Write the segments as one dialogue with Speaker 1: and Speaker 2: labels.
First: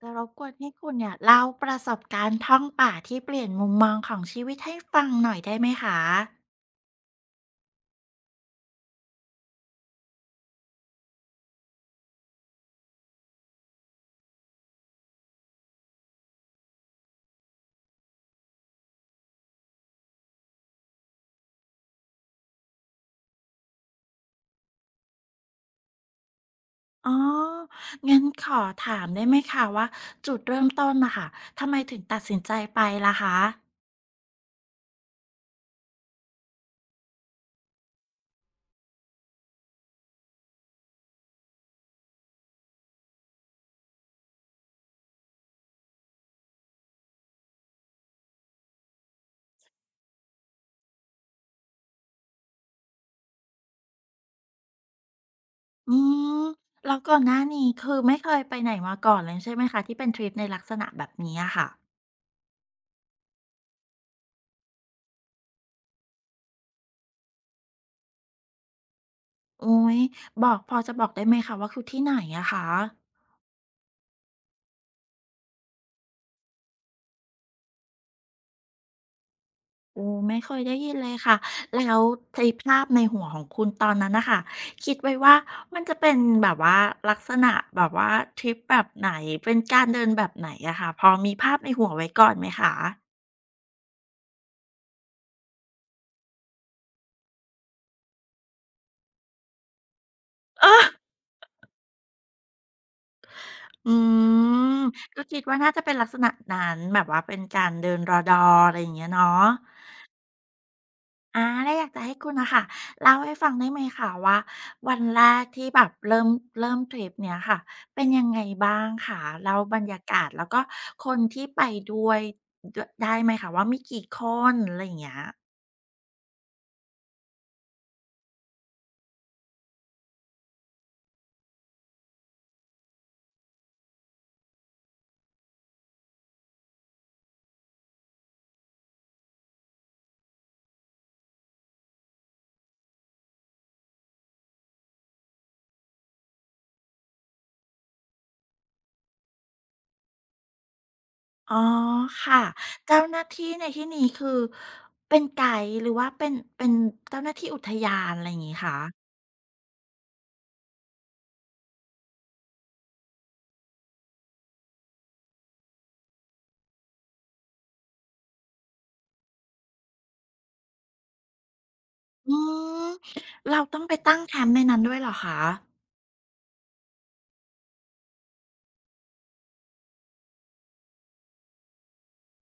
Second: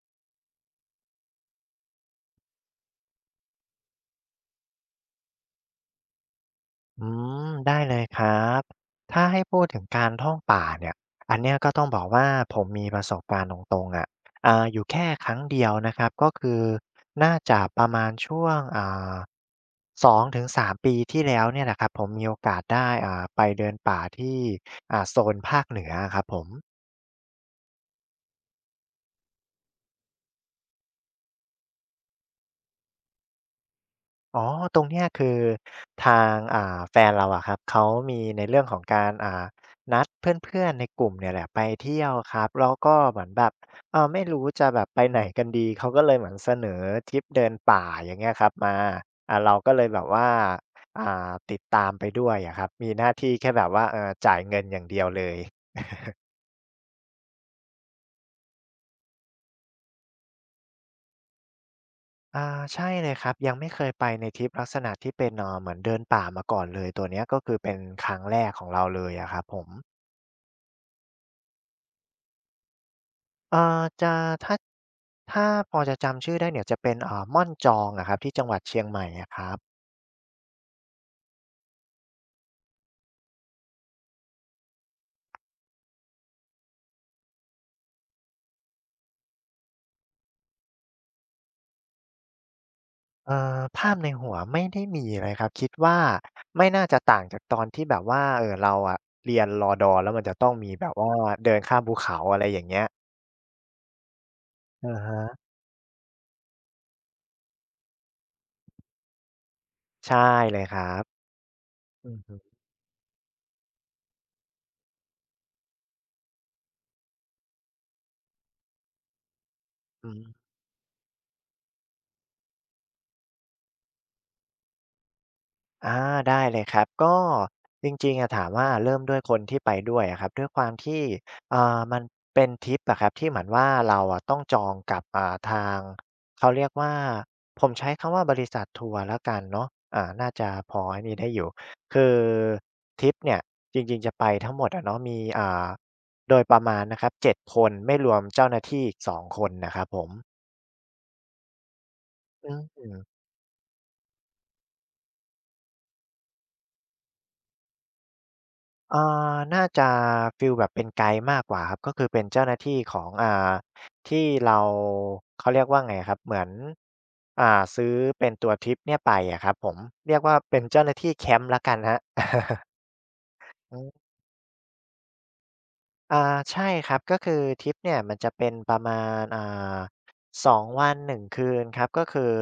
Speaker 1: จะรบกวนให้คุณเนี่ยเล่าประสบการณ์ท่องป่าที่เปลี่ยนมุมมองของชีวิตให้ฟังหน่อยได้ไหมคะ
Speaker 2: อืมได้เลยครับ ถ้าให้พูดถึงการท่องป่าเนี่ยอันเนี้ยก็ต้องบอกว่าผมมีประสบการณ์ตรงๆอะอยู่แค่ครั้งเดียวนะครับ ก็คือน่าจะประมาณช่วงา2-3ปีที่แล้วเนี่ยแหละครับผมมีโอกาสได้ไปเดินป่าที่โซนภาคเหนือครับผม
Speaker 1: อ๋องั้นขอถามได้ไหมคะว่าจุดเริ่มต้นน่ะค่ะทำไมถึงตัดสินใจไปล่ะคะ
Speaker 2: อ๋อตรงเนี้ยคือทางแฟนเราอะครับเขามีในเรื่องของการนัดเพื่อนๆในกลุ่มเนี่ยแหละไปเที่ยวครับแล้วก็เหมือนแบบเออไม่รู้จะแบบไปไหนกันดี เขาก็เลยเหมือนเสนอทริปเดินป่าอย่างเงี้ยครับมาเราก็เลยแบบว่าอ่าติดตามไปด้วยอะครับมีหน้าที่แค่แบบว่าจ่ายเงินอย่างเดียวเลย
Speaker 1: อืมแล้วก่อนหน้านี้คือไม่เคยไปไหนมาก่อนเลยใช่ไหมคะที่เป็นทริปในลักษณะแบบนี้อะค่ะ
Speaker 2: อาใช่เลยครับ ยังไม่เคยไปในทริปลักษณะที่เป็นเหมือนเดินป่ามาก่อนเลย ตัวเนี้ยก็คือเป็นครั้งแรกของเราเลยอะครับผม
Speaker 1: อุ๊ยบอกพอจะบอกได้ไหมคะว่าคือที่ไหนอะคะ
Speaker 2: เอ่อจะถ้าถ้าพอจะจำชื่อได้เนี่ยจะเป็นม่อนจองอะครับที่จังหวัดเชียงใหม่อะครับ
Speaker 1: โอ้ไม่เคยได้ยินเลยค่ะแล้วไอ้ภาพในหัวของคุณตอนนั้นน่ะค่ะคิดไว้ว่ามันจะเป็นแบบว่าลักษณะแบบว่าทริปแบบไหนเป็นการเดินแบบไหนอะค่ะพอมีภาพในหัวไว้ก่อนไหมคะ
Speaker 2: ภาพในหัวไม่ได้มีเลยครับคิดว่าไม่น่าจะต่างจากตอนที่แบบว่าเราอะเรียนรดแล้วมันจะต้อง
Speaker 1: เอ
Speaker 2: มีแบ
Speaker 1: อ
Speaker 2: บว่าเดินข้ามภูเขาอะไรอย่างเงี้ย
Speaker 1: อืม
Speaker 2: อะ
Speaker 1: ก็คิด
Speaker 2: ฮะ
Speaker 1: ว่าน่าจะเป็นลักษณะนั้นแบบว่าเป็นการเดินรดอะไรอย่างเงี้ยเนาะ
Speaker 2: ใช่เลยครับ
Speaker 1: อาแล้วอยากจะ
Speaker 2: อื
Speaker 1: ให้
Speaker 2: อ
Speaker 1: คุ
Speaker 2: ฮึ
Speaker 1: ณนะค่ะเล่าให้ฟังได้ไหมคะว่าวันแรกที่แบบเริ่มทริปเนี่ยค่ะเป็นยังไงบ้างค่ะแล้วบรรยา
Speaker 2: อื
Speaker 1: กาศแล้
Speaker 2: ม
Speaker 1: วก็คนที่ไปด้วยดวยได้ไหมคะว่ามีกี่คนอะไรอย่างเงี้ย
Speaker 2: อาได้เลยครับก็จริงๆอะถามว่าเริ่มด้วยคนที่ไปด้วยอะครับด้วยความที่มันเป็นทริปอะครับที่เหมือนว่าเราอะต้องจองกับทางเขาเรียกว่าผมใช้คำว่าบริษัททัวร์แล้วกันเนาะน่าจะพอไอ้นี่ได้อยู่คือทริปเนี่ยจริงๆจะไปทั้งหมดอะเนาะมีโดยประมาณนะครับ7คนไม่รวมเจ้าหน้าที่อีก2คนนะครับผม
Speaker 1: อ๋อค่ะ
Speaker 2: อื
Speaker 1: เจ้า
Speaker 2: ม
Speaker 1: หน้าที่ในที่นี้คือเป็นไกด์หรือว่าเป็นเจ้าหน้าที่อุทยานอะไรอย่างงี้คะ
Speaker 2: เอ่อน่าจะฟีลแบบเป็นไกด์มากกว่าครับก็คือเป็นเจ้าหน้าที่ของที่เราเขาเรียกว่าไงอะครับเหมือนอ่าซื้อเป็นตัวทริปเนี่ยไปอะครับผมเรียกว่าเป็นเจ้าหน้าที่แคมป์แล้วกันครับ
Speaker 1: อืมเราต้องไป ตั้งแคมป์ในนั้นด้วยเหรอคะ
Speaker 2: อ่าใช่ครับก็คือทริปเนี่ยมันจะเป็นประมาณ2วัน1คืนครับก็คือ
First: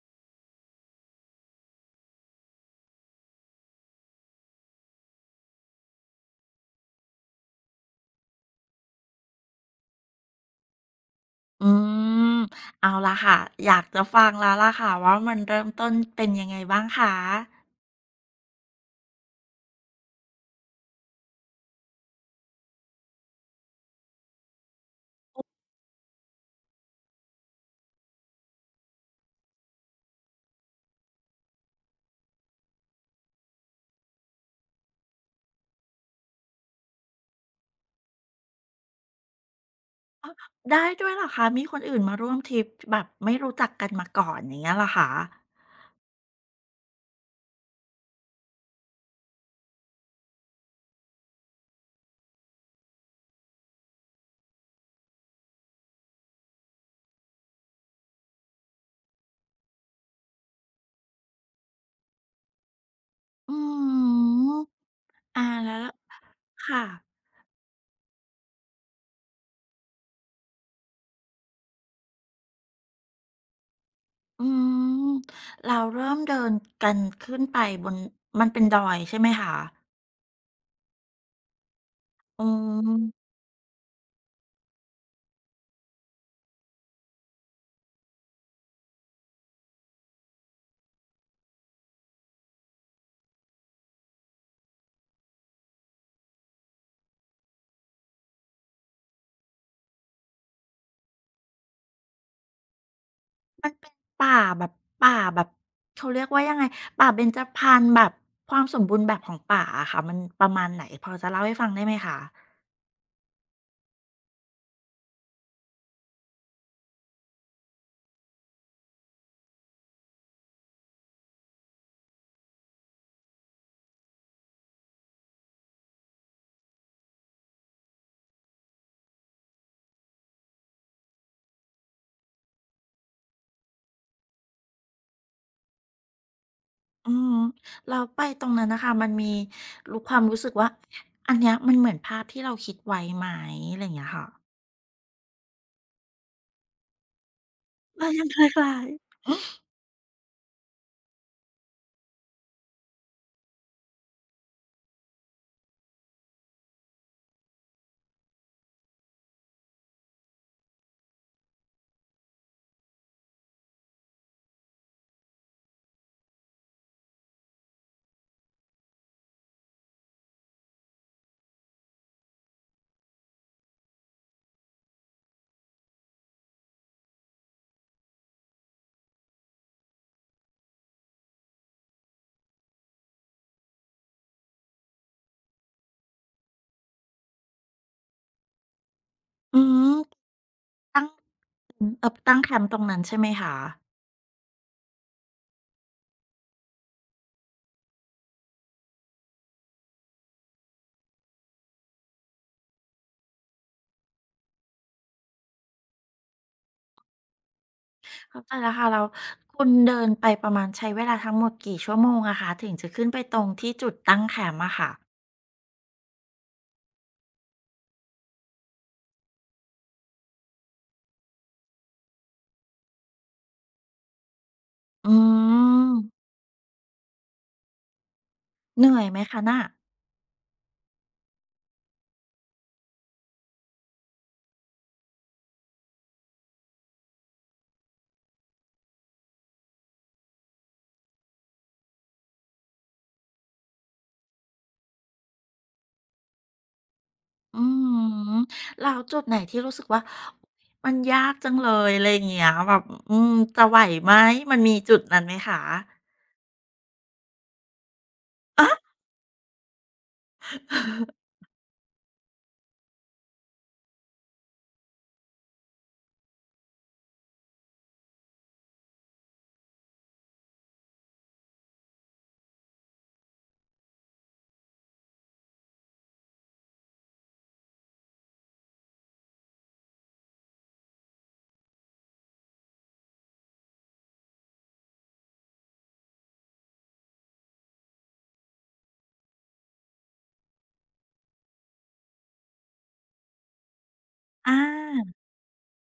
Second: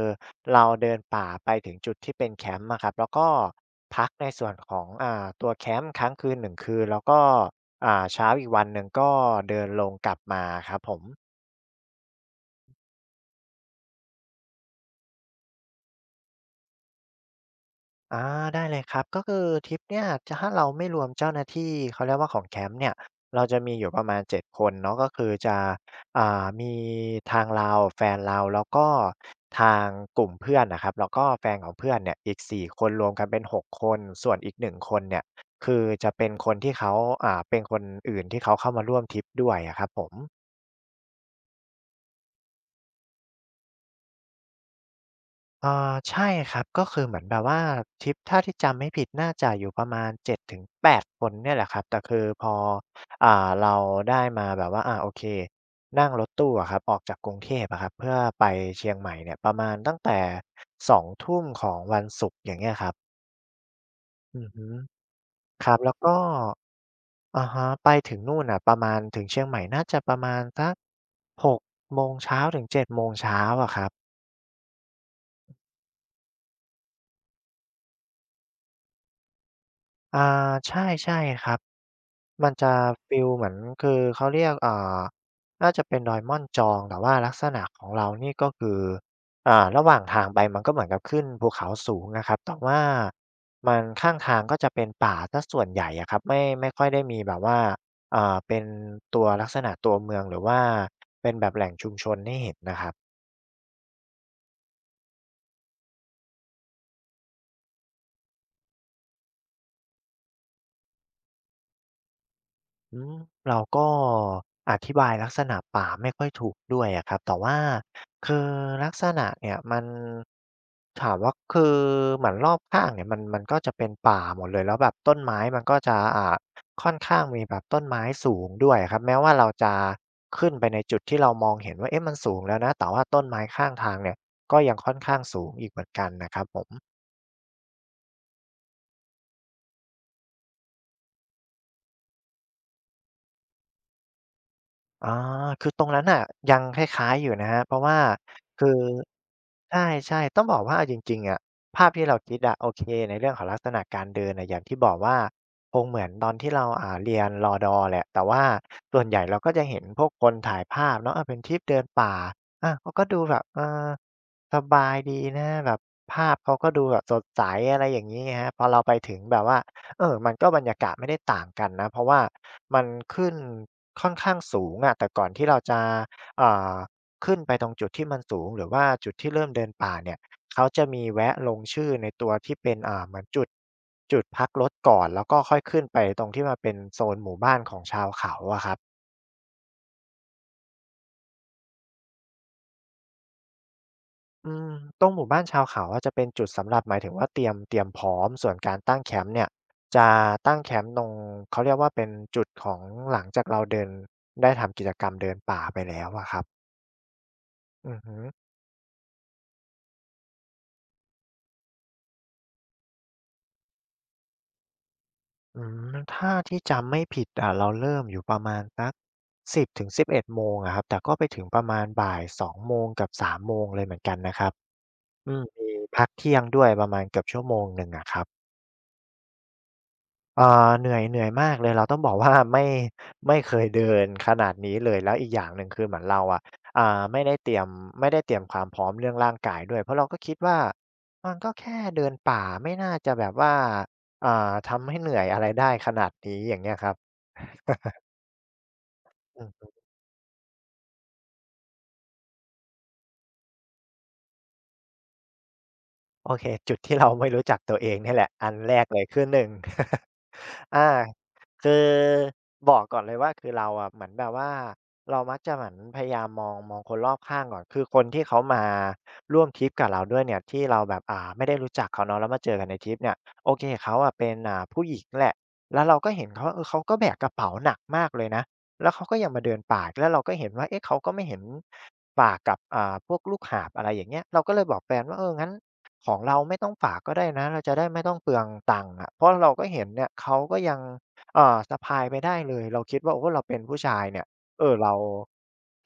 Speaker 2: เราเดินป่าไปถึงจุดที่เป็นแคมป์อะครับแล้วก็พักในส่วนของตัวแคมป์ครั้างคืน1คืนแล้วก็เช้าอีกวันหนึ่งก็เดินลงกลับมาครับผม
Speaker 1: อืมเอาล่ะค่ะ อยากจะฟังแล้วล่ะค่ะว่ามันเริ่มต้นเป็นยังไงบ้างคะ
Speaker 2: อาได้เลยครับก็คือทริปเนี่ยถ้าเราไม่รวมเจ้าหน้าที่เขาเรียกว่าของแคมป์เนี่ยเราจะมีอยู่ประมาณ7คนเนาะก็คือจะมีทางเราแฟนเราแล้วก็ทางกลุ่มเพื่อนน่ะครับแล้วก็แฟนของเพื่อนเนี่ยอีก4คนรวมกันเป็น6คนส่วนอีก1คนเนี่ยคือจะเป็นคนที่เขาเป็นคนอื่นที่เขาเข้ามาร่วมทริปด้วยอะครับผม
Speaker 1: ได้ด้วยเหรอคะมีคนอื่นมาร่วมทริปแบบไม่รู้จักกันมาก่อนอย่างเงี้ยเหรอคะ
Speaker 2: ใช่ครับก็คือเหมือนแบบว่าทริปถ้าที่จำไม่ผิดน่าจะอยู่ประมาณ7-8คนเนี่ยแหละครับแต่คือพออ่าเราได้มาแบบว่าอาโอเคนั่งรถตู้อะครับออกจากกรุงเทพอะครับเพื่อไปเชียงใหม่เนี่ยประมาณตั้งแต่2ุ่มของวันศุกร์อย่างเงี้ยครับ
Speaker 1: อื
Speaker 2: อือ
Speaker 1: ม
Speaker 2: ฮึค
Speaker 1: แล้
Speaker 2: รั
Speaker 1: ว
Speaker 2: บแล้วก็
Speaker 1: ค่ะ
Speaker 2: อะฮะไปถึงนู่นน่ะประมาณถึงเชียงใหม่น่าจะประมาณสัก6โมงเช้าถึง7โมงเช้าอะครับ
Speaker 1: อืมเราเริ่มเดินกันขึ้นไปบนมันเป็นดอยใช่ไหมคะ
Speaker 2: อาใช่ๆครับ
Speaker 1: อื
Speaker 2: มันจะฟี
Speaker 1: ม
Speaker 2: ลเหมือนคือเขาเรียกน่าจะเป็นดอยม่อนจองแต่ว่าลักษณะของเรานี่ก็คือระหว่างทางไปมันก็เหมือนกับขึ้นภูเขาสูงนะครับแต่ว่ามันข้างทางก็จะเป็นป่าเสียส่วนใหญ่อะครับไม่ค่อยได้มีแบบว่าเป็นตัวลักษณะตัวเมืองหรือว่าเป็นแบบแหล่งชุมชนให้เห็นนะครับ
Speaker 1: มันเป็นป่าแบบป่าแบบเขาเรียกว่ายังไงป่าเบญจพรรณแบบความสมบูรณ์แบบของป่าอะค่ะ มันประมาณไหนพอจะเล่าให้ฟังได้ไหมคะ
Speaker 2: อืมเราก็อธิบายลักษณะป่าไม่ค่อยถูกด้วยอะครับแต่ว่าคือลักษณะเนี่ยมันถามว่าคือเหมือนรอบข้างเนี่ยมันก็จะเป็นป่าหมดเลยแล้วแบบต้นไม้มันก็จะค่อนข้างมีแบบต้นไม้สูงด้วยอะครับแม้ว่าเราจะขึ้นไปในจุดที่เรามองเห็นว่าเอ๊ะมันสูงแล้วนะแต่ว่าต้นไม้ข้างทางเนี่ยก็ยังค่อนข้างสูงอีกเหมือนกันนะครับผม
Speaker 1: อือแล้วไปตรงนั้นนะคะมันมีรู้ความรู้สึกว่าอันเนี้ยมันเหมือนภาพที่เราคิดไว้ไหมอะไรอย่างเงี้ยค่ะ
Speaker 2: อาคือตรงนั้นน่ะยังคล้ายๆอยู่นะครับเพราะว่า
Speaker 1: มันยังคล
Speaker 2: คือ
Speaker 1: ้าย
Speaker 2: ใช่ๆต้องบอกว่าเอาจริงๆอะภาพที่เราคิดอะโอเคในเรื่องของลักษณะการเดินอะอย่างที่บอกว่าคงเหมือนตอนที่เราเรียนรดแหละแต่ว่าส่วนใหญ่เราก็จะเห็นพวกคนถ่ายภาพเนาะเป็นทริปเดินป่าเขาก็ดูแบบสบายดีนะแบบภาพเขาก็ดูแบบสดใสอะไรอย่างงี้ไงครับพอเราไปถึงแบบว่า มันก็บรรยากาศไม่ได้ต่างกันนะเพราะว่ามันขึ้นค่อนข้างสูงอะแต่ก่อนที่เราจะอ่าขึ้นไปตรงจุดที่มันสูงหรือว่าจุดที่เริ่มเดินป่าเนี่ยเขาจะมีแวะลงชื่อในตัวที่เป็นเหมือนจุดพักรถก่อนแล้วก็ค่อยขึ้นไปตรงที่มันเป็นโซนหมู่บ้านของชาวเขาอะครับ
Speaker 1: ๆอืมตั้งตั้งแคมป์ตรงนั้นใช่ไหมคะ
Speaker 2: อืมตรงหมู่บ้านชาวเขาอะจะเป็นจุดสำหรับหมายถึงว่าเตรียมพร้อมส่วนการตั้งแคมป์เนี่ยจะตั้งแคมป์ตรงเขาเรียกว่าเป็นจุดของหลังจากเราเดินได้ทำกิจกรรมเดินป่าไปแล้วอะครับอือฮึ
Speaker 1: เข้า
Speaker 2: อ
Speaker 1: ใจแล้วค่ะเราคุณเดินไปประมาณใช้เวลาทั้งหมดกี่ชั่วโมงอะคะถึงจะขึ้นไปตรงที่จุดตั้งแคมป์อะค่ะ
Speaker 2: อืมถ้าที่จำไม่ผิดอะเราเริ่มอยู่ประมาณสักสิบถึงสิบเ0 1ดโมงอะครับแต่ก็ไปถึงประมาณบ่ายสองโมงกับสามโมงเลยเหมือนกันนะครับ
Speaker 1: อื
Speaker 2: อืมมีพัก
Speaker 1: ม
Speaker 2: เที่ยงด้วยประมาณเกือบชั่วโมงหนึ่งอะครับ
Speaker 1: เหนื่อยไหมคะน่ะ
Speaker 2: เอ่าเหนื่อยมากเลยเราต้องบอกว่า ไม่เคยเดินขนาดนี้เลยแล้วอีกอย่างหนึ่งคือเหมือนเราอะอ่าไม่ได้เตรียมไม่ได้เตรียมความพร้อมเรื่องร่างกายด้วยเพราะเราก็คิดว่ามันก็แค่เดินป่าไม่น่าจะแบบว่าอ่าทำให้เหนื่อยอะไรได้ขนาดนี้อย่างเงี้ยครับ
Speaker 1: อืมเรแล้วจุดไหนที่
Speaker 2: อืม
Speaker 1: รู้สึกว่ามันยากจังเลยอะไรอย่างเงี้ยแบบอืมจะไหวไหมมันมีจุดนั้นไหมคะ
Speaker 2: โอเค จุดที่เราไม่รู้จักตัวเองเนี่ยแหละ อันแรกเลยคือหนึ่ง อา คือบอกก่อนเลยว่าคือเราอะเหมือนแบบว่าเรามักจะเหมือนพยายามมองคนรอบข้างก่อนคือคนที่เขามาร่วมทริปกับเราด้วยเนี่ยที่เราแบบไม่ได้รู้จักเขาเนาะแล้วมาเจอกันในทริปเนี่ยโอเคเขาอะเป็นผู้หญิงแหละ แล้วเราก็เห็นเขาว่าเออเขาก็แบกกระเป๋าหนักมากเลยนะ แล้วเขาก็ยังมาเดินป่าแล้วเราก็เห็นว่าเอ๊ะเขาก็ไม่เห็นป่ากับพวกลูกหาบอะไรอย่างเงี้ยเราก็เลยบอกแฟนว่าเอองั้น ของเราไม่ต้องฝากก็ได้นะเราจะได้ไม่ต้องเปลืองตังค์อะเพราะเราก็เห็นเนี่ยเขาก็ยังสะพายไปได้เลยเราคิดว่าโอ้เราเป็นผู้ชายเนี่ย
Speaker 1: อา
Speaker 2: เรา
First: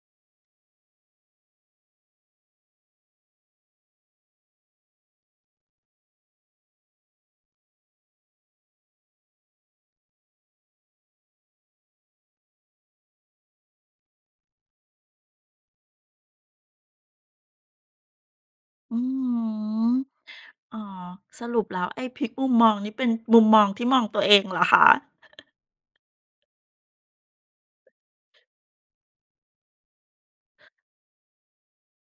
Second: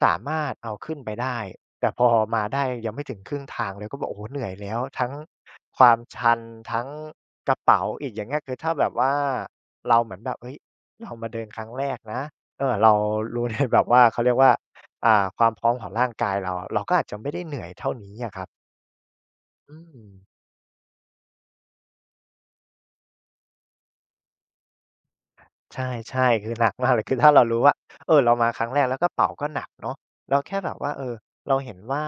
Speaker 2: สามารถเอาขึ้นไปได้แต่พอมาได้ยังไม่ถึงครึ่งทางเลยก็บอกโอ้โฮเหนื่อยแล้วทั้งความชันทั้งกระเป๋าอีกอย่างเงี้ยคือถ้าแบบว่าเราเหมือนแบบเฮ้ยเรามาเดินครั้งแรกนะเรารู้ในแบบว่าเขาเรียกว่าความพร้อมของร่างกายเราเราก็อาจจะไม่ได้เหนื่อยเท่านี้อะครับ
Speaker 1: อือ
Speaker 2: อื
Speaker 1: ืม
Speaker 2: ม
Speaker 1: อ๋อสรุปแล้วไอ้พลิกมุมมองนี่เป็นมุมมองที่มองตัวเองเหรอคะ
Speaker 2: ใช่ใช่คือหนักมากเลยคือถ้าเรารู้ว่าเรามาครั้งแรกแล้วกระเป๋าก็หนักเนาะเราแค่แบบว่าเราเห็นว่า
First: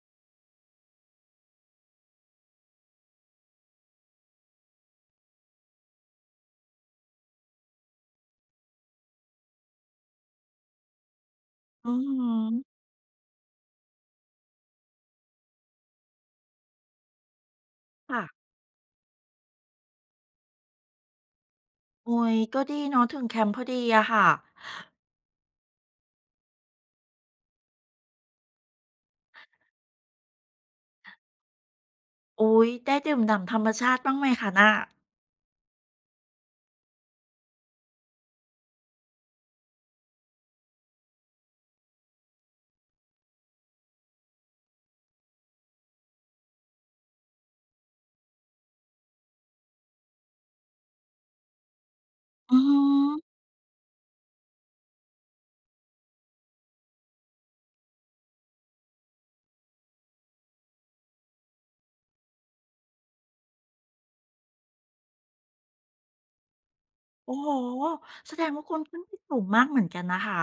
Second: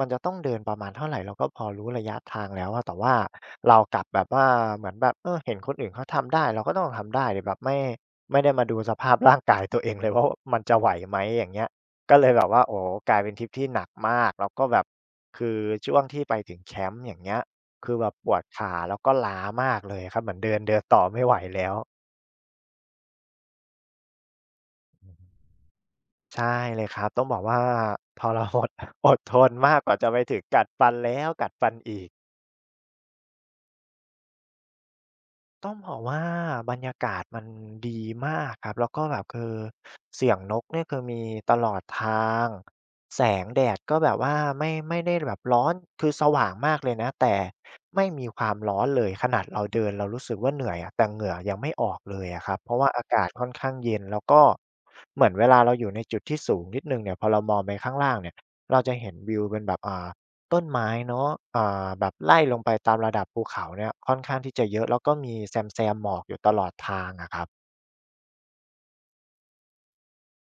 Speaker 2: มันจะต้องเดินประมาณเท่าไรเราก็พอรู้ระยะทางแล้วอะแต่ว่าเรากลับแบบว่าเหมือนแบบเห็นคนอื่นเขาทำได้เราก็ต้องทำได้แต่แบบไม่ได้มาดูสภาพร่างกายตัวเองเลยว่ามันจะไหวไหมอย่างเงี้ย
Speaker 1: อือ
Speaker 2: ก็เล
Speaker 1: ฮึ
Speaker 2: ยแบบว่าโอ้โฮกลายเป็นทริปที่หนักมากแล้วก็แบบคือช่วงที่ไปถึงแคมป์อย่างเงี้ยคือแบบ
Speaker 1: ค่ะ
Speaker 2: ปวดขาแล้วก็ล้ามากเลยครับเหมือนเดินเดินต่อไม่ไหวแล้ว
Speaker 1: อุ๊ยก็ดีเนาะถึงแคมป์พอดีอะค่ะ
Speaker 2: ใช่เลยครับต้องบอกว่าพอเรา อดทนมากกว่าจะไปถึงกัดฟันแล้วกัดฟันอีก
Speaker 1: อุ๊ยได้ดื่มด่ำธรรมชาติบ้างไหมคะน่ะ
Speaker 2: ต้องบอกว่าบรรยากาศมันดีมากครับ แล้วก็แบบคือเสียงนกเนี่ยคือมีตลอดทาง แสงแดดก็แบบว่าไม่ได้แบบร้อน คือสว่างมากเลยนะ แต่ไม่มีความร้อนเลยขนาดเราเดินเรารู้สึกว่าเหนื่อยอะแต่เหงื่อยังไม่ออกเลยอะครั
Speaker 1: อื
Speaker 2: บ
Speaker 1: อ
Speaker 2: เพ
Speaker 1: ฮ
Speaker 2: ราะว่าอากาศ
Speaker 1: ึ
Speaker 2: ค่อนข้างเย็น แล้วก็เหมือนเวลาเราอยู่ในจุดที่สูงนิดหนึ่งเนี่ยพอเรามองไปข้างล่างเนี่ยเราจะเห็นวิวเป็นแบบต้นไม้เนาะแบบไล่ลงไปตามระดับภูเขาเนี่ยค่อนข้างที่จะเยอะ แล้วก็มีแซมหมอกอยู่ตลอดทางอะ
Speaker 1: โอ้
Speaker 2: ครั
Speaker 1: โ
Speaker 2: บ
Speaker 1: ฮแสดงว่าคุณขึ้นไปสูงมากเหมือนกันนะคะ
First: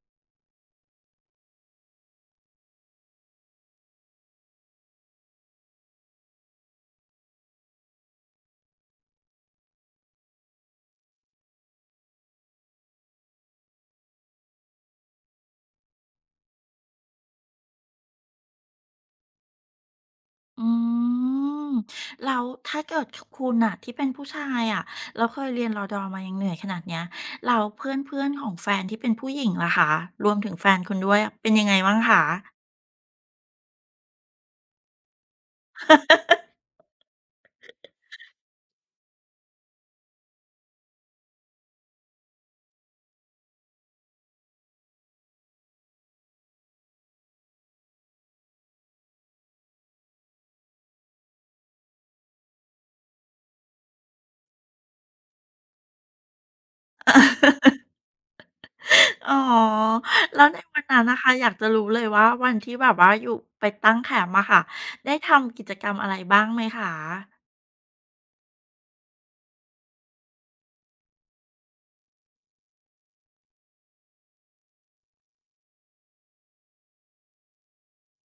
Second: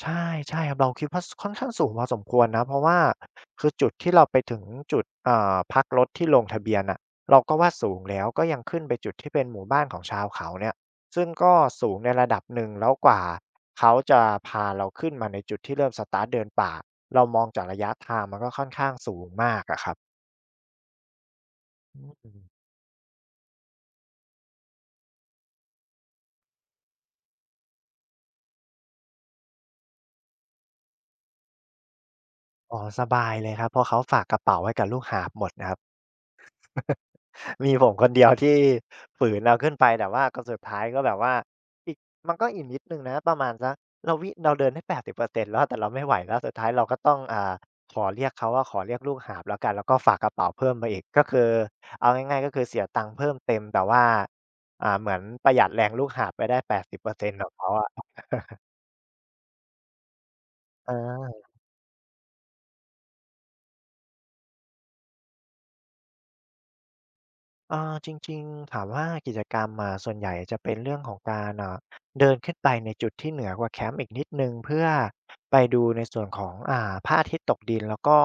Speaker 2: ใช่ ใช่ครับเราคิดว่าค่อนข้างสูงพอสมควรนะเพราะว่าคือจุดที่เราไปถึงจุดพักรถที่ลงทะเบียนอ่ะเราก็ว่าสูงแล้วก็ยังขึ้นไปจุดที่เป็นหมู่บ้านของชาวเขาเนี่ยซึ่งก็สูงในระดับหนึ่งแล้วกว่าเขาจะพาเราขึ้นมาในจุดที่เริ่มสตาร์ตเดินป่าเรามองจากระยะทางมันก็ค่อนข้างสูงมากอะครับ
Speaker 1: อืม
Speaker 2: อื
Speaker 1: แล้
Speaker 2: ม
Speaker 1: วถ้าเกิดคุณน่ะที่เป็นผู้ชายอะแล้วเคยเรียนรอดอมายังเหนื่อยขนาดเนี้ยแล้วเพื่อนๆของแฟนที่เป็นผู้หญิงล่ะคะรวมถึงแฟนคุณด้วยเป็นยังไงบ้างคะ
Speaker 2: อ๋อสบายเลยครับเพราะเขาฝากกระเป๋าไว้กับลูกหาบหมดนะครับ มีผมคนเดียวที่ฝืนเราขึ้นไปแต่ว่าก็สุดท้ายก็แบบว่าอีกมันก็อีกนิดนึงนะประมาณสักเราเดินได้80%แล้วแต่เราไม่ไหวแล้วสุดท้ายเราก็ต้องขอเรียกเขาว่าขอเรียกลูกหาบแล้วกันแล้วก็ฝากกระเป๋าเพิ่มมาอีกก็คือเอาง่ายๆก็คือเสียตังค์เพิ่มเต็มแต่ว่าเหมือนประหยัดแรงลูกหาบไปได้แปดสิบเปอร์เซ็นต์ของเขาอะ
Speaker 1: อ๋อแล้วในวันนั้นน่ะค่ะ
Speaker 2: เ
Speaker 1: อยากจะรู้เลยว่าวันที่แบบว่าอยู่ไปตั้งแคมป์อะค่ะได้ทำกิจกรรมอะไรบ้างไหมคะ
Speaker 2: อาจริงๆถามว่ากิจกรรมอะส่วนใหญ่จะเป็นเรื่องของการอ่ะเดินขึ้นไปในจุดที่เหนือกว่าแคมป์อีกนิดหนึ่งเพื่อไปดูในส่วนของพระอาทิตย์ตกดินแล้วก็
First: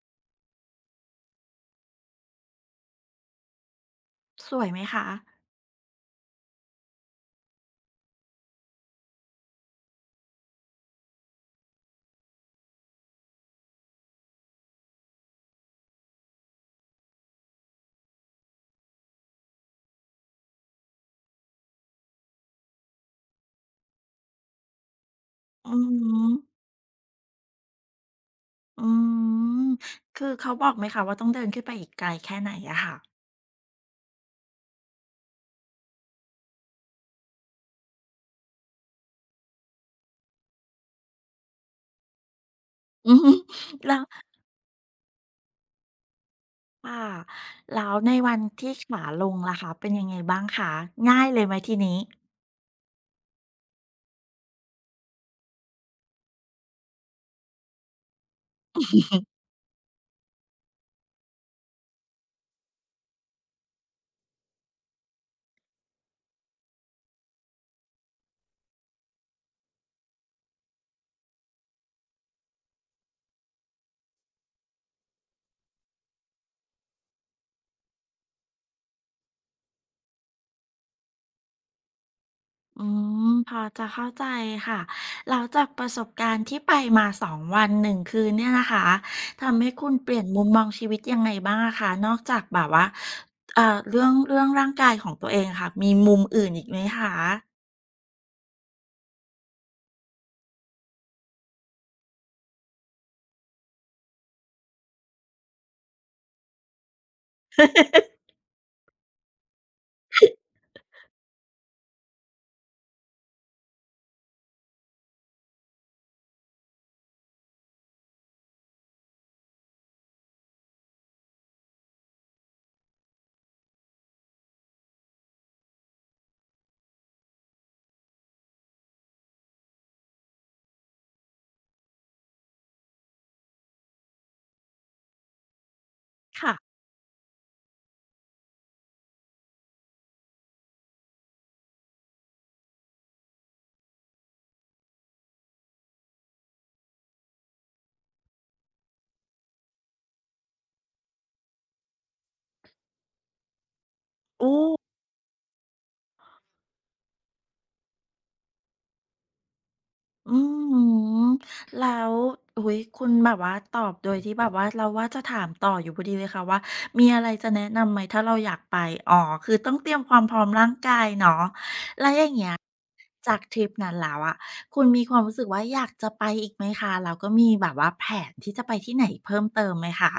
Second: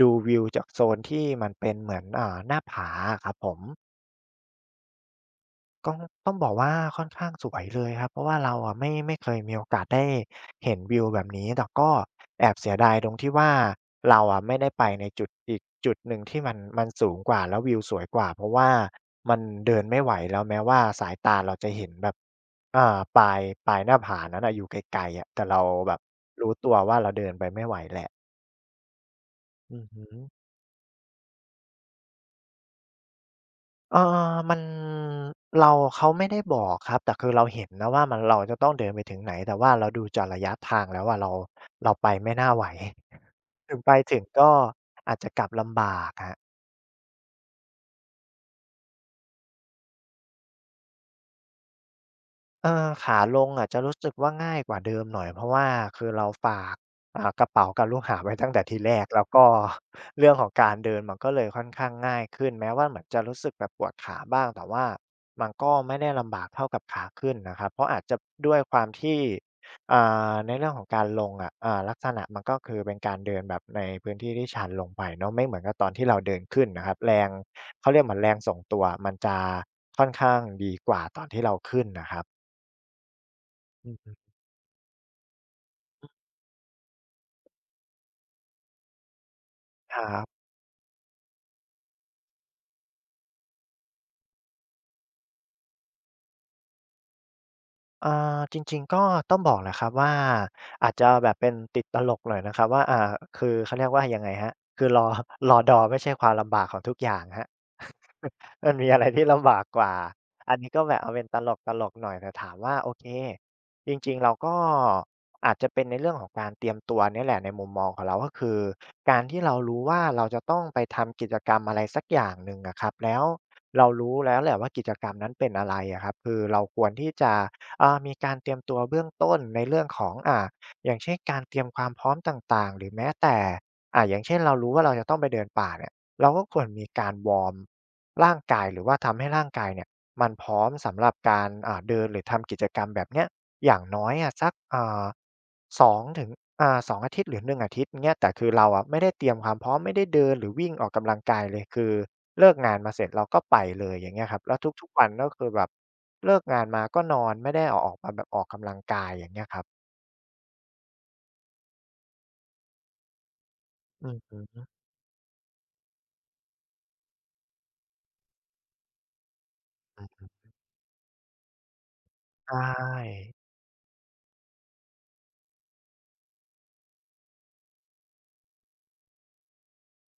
Speaker 2: ดูวิวจากโซนที่มันเป็นเหมือนหน้าผาครับผม
Speaker 1: สวยไหมคะ
Speaker 2: ก็ต้องบอกว่าค่อนข้างสวยเลยครับเพราะว่าเราอะไม่เคยมีโอกาสได้เห็นวิวแบบนี้แต่ก็แอบเสียดายตรงที่ว่าเราอะไม่ได้ไปในจุดอีกจุดหนึ่งที่มันสูงกว่าแล้ววิวสวยกว่าเพราะว่ามันเดินไม่ไหวแล้วแม้ว่าสายตาเราจะเห็นแบบอ่าปลายปลายหน้าผานั้นอะอยู่ไกลๆอะแต่เรา
Speaker 1: อื
Speaker 2: แบ
Speaker 1: อ
Speaker 2: บ
Speaker 1: ฮึ
Speaker 2: รู้ตัวว่าเราเดินไปไม่ไหวแหละ
Speaker 1: อืม
Speaker 2: อือฮึ
Speaker 1: คือเขาบอกไหมคะว่าต้องเดินขึ้นไปอีกไกลแค่ไหนอะค่ะ
Speaker 2: เออมันเราเขาไม่ได้บอกครับ แต่คือเราเห็นนะว่ามันเราจะต้องเดินไปถึงไหน แต่ว่าเราดูจากระยะทางแล้วว่าเราไปไม่น่าไหว
Speaker 1: อือฮึ
Speaker 2: ถึง ไป
Speaker 1: แล้ว
Speaker 2: ถึงก็อาจจะกลับลำบากฮะ
Speaker 1: ค่ะแล้วในวันที่ขาลงล่ะคะเป็นยังไงบ้างคะง่ายเลยไหมทีนี้
Speaker 2: เออขาลงอะจะรู้สึกว่าง่ายกว่าเดิมหน่อยเพราะว่าคือเราฝากกระเป๋ากับลูกหาบไว้ตั้งแต่ทีแรกแล้วก็ เรื่องของการเดินมันก็เลยค่อนข้างง่ายขึ้นแม้ว่าเหมือนจะรู้สึกแบบปวดขาบ้างแต่ว่ามันก็ไม่ได้ลำบากเท่ากับขาขึ้นนะครับเพราะอาจจะด้วยความที่อ่ในเรื่องของการลงอะลักษณะมันก็คือเป็นการเดินแบบในพื้นที่ที่ชันลงไปเนาะไม่เหมือนกับตอนที่เราเดินขึ้นนะครับแรงเขาเรียกเหมือนแรงส่งตัวมันจะค่อนข้างดีกว่าตอนที่เราขึ้นนะครับ
Speaker 1: อืมพอจะ
Speaker 2: อื
Speaker 1: เข้า
Speaker 2: ม
Speaker 1: ใจค่ะแล้วจากประสบการณ์ที่ไปมา2วัน1คืนเนี่ยนะคะทำให้คุณ
Speaker 2: ครั
Speaker 1: เปลี่ยนมุ
Speaker 2: บ
Speaker 1: มมองชีวิตยังไงบ้างอะคะนอกจากแบบว่าเรื่องเรื่องร่างกายของตัวเองอะค่ะมีมุมอื่นอีกไหมคะ
Speaker 2: อ่าจริงๆก็ต้องบอกแหละครับว่าอาจจะแบบเป็นติดตลกหน่อยนะครับว่าคือเขาเรียกว่ายังไงครับคือรอ รอดอไม่ใช่ความลำบากของทุกอย่างครับ มันมีอะไรที่ลำบากกว่า อันนี้ก็แบบเอาเป็นตลกตลกหน่อยแต่ถามว่าโอเคจริงๆเราก็อาจจะเป็นในเรื่องของการเตรียมตัวเนี่ยแหละในมุมมองของเราก็คือการที่เรารู้ว่าเราจะต้องไปทำกิจกรรมอะไรสักอย่างหนึ่งอะครับแล้วเรารู้แล้วแหละว่ากิจกรรมนั้นเป็นอะไรอะครับคือเราควรที่จะมีการเตรียมตัวเบื้องต้นในเรื่องของอ่าอย่างเช่นการเตรียมความพร้อมต่างๆหรือแม้แต่อย่างเช่นเรารู้ว่าเราจะต้องไปเดินป่าเนี่ยเราก็ค
Speaker 1: ค่ะ
Speaker 2: วรมีการวอร์ม ร่างกายหรือว่าทำให้ร่างกายเนี่ยมันพร้อมสำหรับการเดินหรือทำกิจกรรมแบบเนี้ยอย่างน้อยอะสักสองถึงสองอาทิตย์หรือหนึ่งอาทิตย์เงี้ยแต่คือเราอะไม่ได้เตรียมความพร้อมไม่ได้เดินหรือวิ่งออกกำลังกายเลยคือเลิกงานมาเสร็จเราก็ไปเลยอย่างเงี้ยครับ
Speaker 1: โอ้
Speaker 2: แล้วทุกๆวันก็คือแบบเลิกงานมาก็นอนไม่ได้เอาออกมาแบบออกกำลังกายอย่างเงี้ยครับ
Speaker 1: อืมอแล้วอุ๊ยคุณแบบว่าตอบ
Speaker 2: อื
Speaker 1: โด
Speaker 2: อ
Speaker 1: ย
Speaker 2: ฮ
Speaker 1: ที่แบบ
Speaker 2: ึ
Speaker 1: ว่าเราว่าจะถามต่ออยู่พอดีเลยค่ะว่ามีอะไรจะแนะนำไหมถ้าเราอยากไปอ๋อคือต้องเตรียม
Speaker 2: อ
Speaker 1: ควา
Speaker 2: ื
Speaker 1: ม
Speaker 2: อ
Speaker 1: พร้อมร่างกายเนาะ
Speaker 2: ใช่
Speaker 1: จากทริปนั้นแล้วอะคุณมีความรู้สึกว่าอยากจะไปอีกไหมคะแล้วก็มีแบบว่าแผนที่จะไปที่ไหนเพิ่มเติมไหมคะ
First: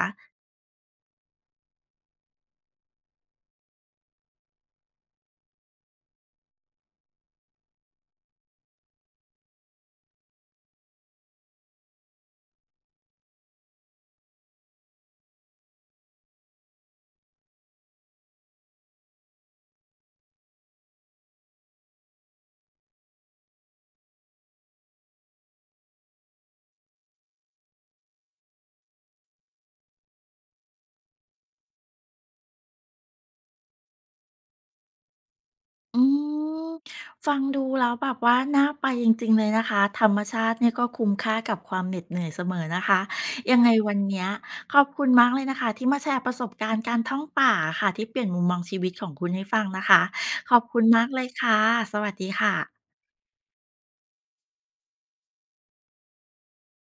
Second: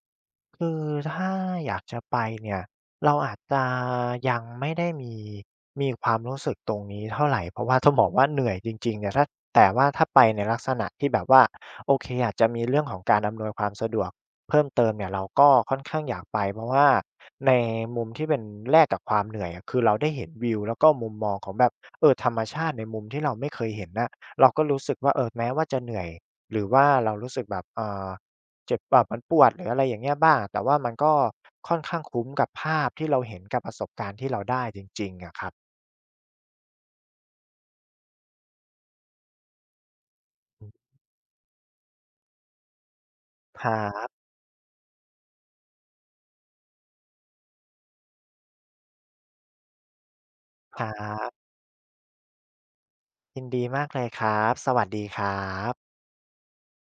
Speaker 2: คือถ้าอยากจะไปเนี่ยเราอาจจะยังไม่ได้มีความรู้สึกตรงนี้เท่าไรเพราะว่าต้องบอกว่าเหนื่อยจริงๆเนี่ยถ้าแต่ว่าถ้าไปในลักษณะที่แบบว่าโอเคอาจจะมีเรื่องของการอำนวยความสะดวกเพิ่มเติมเนี่ยเราก็ค่อนข้างอยากไปเพราะว่าในมุมที่เป็นแลกกับความเหนื่อยอะคือเราได้เห็นวิวแล้วก็มุมมองของแบบเออธรรมชาติในมุมที่เราไม่เคยเห็นน่ะเราก็รู้สึกว่าเออแม้ว่าจะเหนื่อยหรือว่าเรารู้สึกแบบเจ็บแบบมันปวดหรืออะไรอย่างเงี้ยบ้างแต่ว่ามันก็ค่อนข้างคุ้มกับภาพที่เราเห็นกับประสบการณ์ที่เราได้จริงๆอะครับ
Speaker 1: อืมฟังดูแล้วแบบว่าน่าไปจริงๆเลยนะคะธรรมชาติ
Speaker 2: อื
Speaker 1: เนี่ยก็
Speaker 2: ม
Speaker 1: คุ้มค่ากับความเหน็ดเหนื่อยเสมอนะคะยั
Speaker 2: ค
Speaker 1: งไง
Speaker 2: รั
Speaker 1: วันเนี้
Speaker 2: บ
Speaker 1: ยขอบคุณมากเลยนะคะที่มาแชร์ประสบการณ์การท่องป่าค่ะที่เปลี่ยนมุมมองชีวิตของคุณให้ฟังนะคะขอบ
Speaker 2: ค
Speaker 1: คุณ
Speaker 2: รั
Speaker 1: มากเลย
Speaker 2: บ
Speaker 1: ค่ะสวัสดีค่ะ
Speaker 2: ยินดีมากเลยครับสวัสดีครับ